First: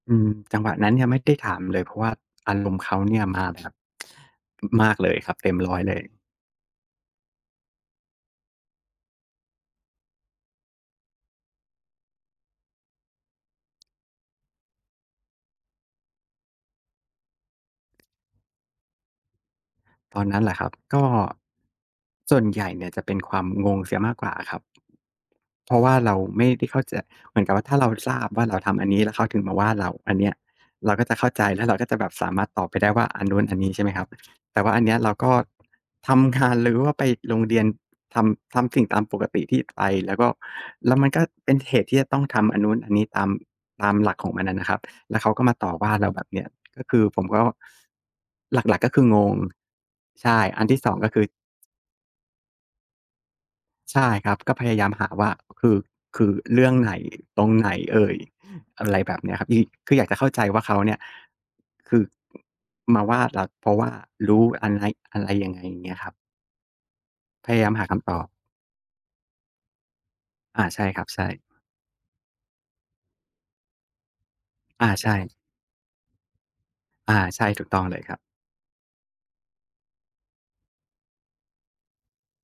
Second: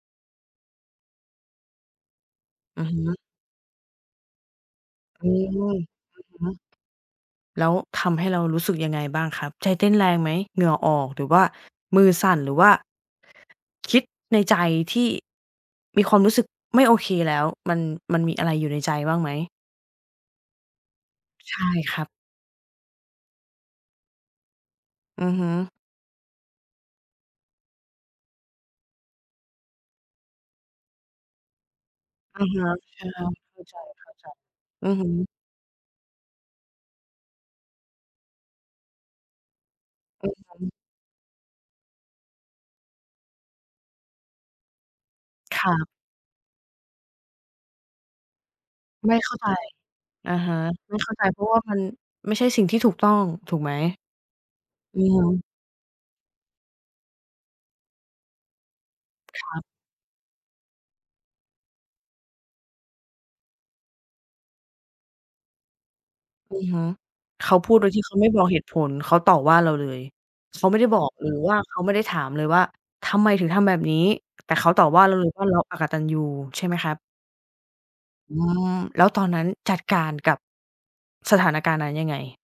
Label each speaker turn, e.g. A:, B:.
A: อืม จังหวะนั้นยังไม่ได้ถามเลย เพราะว่า อารมณ
B: อ
A: ์
B: ื
A: เ
B: อ
A: ข
B: ฮ
A: าเ
B: ึ
A: นี่ยมาแบบ มากเลย
B: อื
A: ครับ
B: ม
A: เต็
B: อ
A: ม
B: ื
A: 100 เลย
B: อฮึ แล้วทำให้เรารู้สึกยังไงบ้างครับ ใจเต้นแรงไหม? เหงื่อออก หรือว่ามือสั่น หรือว่า คิดในใจที่มีความรู้สึกไม่โอเคแล้ว มัน มันมีอะไรอยู่ในใจบ้างไหม?
A: ตอนนั้นเหรอ ครับ ก็
B: ใช่ครับ
A: ส่วนใหญ่เนี่ยจะเป็นความงงเสียมากกว่าครับ
B: อือฮึ
A: เพราะว่าเราไม่ได้เข้าใจ เหมือนกับว่าถ้าเราทราบว่าเราทำอันนี้แล้วเขาถึงมาว่าเรา อันเนี้ยเราก็จะเข้าใจ แล้วเราก็จะแบบสา
B: อ
A: ม
B: ื
A: าร
B: อ
A: ถ
B: ฮึ
A: ตอบไปได้
B: ใ
A: ว
B: ช
A: ่า
B: ่แล
A: อ
B: ้
A: ัน
B: ว
A: นู้น อั
B: เ
A: น
B: ข้า
A: นี้
B: ใจ
A: ใช่ไหมครับ แต่ว่าอั
B: ๆ
A: น
B: อื
A: เนี
B: อ
A: ้ย
B: ฮึ
A: เราก็ ทำงาน หรือว่าไปโรงเรียน ทำ ทำสิ่งตามปกติที่ไป แล้วก
B: อ
A: ็
B: ือฮึ
A: แล้วมันก็เป็นเหตุที่จะต้องทำอันนู้นอันนี้ ตาม ตามหลักของมันอะนะครับ แล้วเขาก็มา
B: ค
A: ต
B: ร
A: ่อ
B: ั
A: ว
B: บ
A: ่าเราแบบเนี้ย ก็คือผมก็ หลัก ๆ ก็คือ
B: ไม่
A: ง
B: เข้
A: ง
B: าใจ
A: ใช
B: อะ
A: ่
B: ฮะ
A: อันที่ ส
B: ไ
A: อ
B: ม
A: ง
B: ่เ
A: ก
B: ข
A: ็
B: ้า
A: ค
B: ใ
A: ื
B: จ
A: อ
B: เพราะว่ามันไม่ใช่สิ่งที่ถูกต้อง ถูกไหม?
A: ใช่ครับ ก็พยายาม
B: อื
A: หา
B: อฮ
A: ว่า
B: ึ
A: คือ คือเรื่องไหน ตรงไหนเอ่ย อะไรแบบเนี้ยคร
B: ค
A: ับ ย
B: รับ
A: คืออยากจะเข้าใจว่าเขาเนี่ย คือ มาว่าเราเพราะว่ารู้ อันใน อะไรยังไง อย่างเงี้ยครับ
B: อือฮึ เข
A: พย
B: า
A: าย
B: พ
A: า
B: ู
A: ม
B: ด
A: ห
B: โ
A: า
B: ดย
A: ค
B: ที่
A: ำ
B: เ
A: ต
B: ขา
A: อ
B: ไม่
A: บ
B: บอกเหตุผล เขาต่อว่าเราเลย เ
A: อ
B: ข
A: า
B: าไม
A: ใ
B: ่
A: ช
B: ไ
A: ่
B: ด้
A: ค
B: บ
A: ร
B: อ
A: ับ
B: ก
A: ใช
B: ห
A: ่
B: รือว่าเขาไม่ได้ถามเลยว่า "ทำไมถึงทำแบบนี้?" แต่เขาต
A: อ
B: ่
A: า
B: อว่
A: ใ
B: า
A: ช
B: เราเลย
A: ่
B: ว่าเราอกตัญญู ใช่ไหมครับ?
A: อา ใช่ ถูกต้องเลยครับ
B: อืม แล้วตอนนั้นจัดการกับสถานการณ์นั้นยังไง?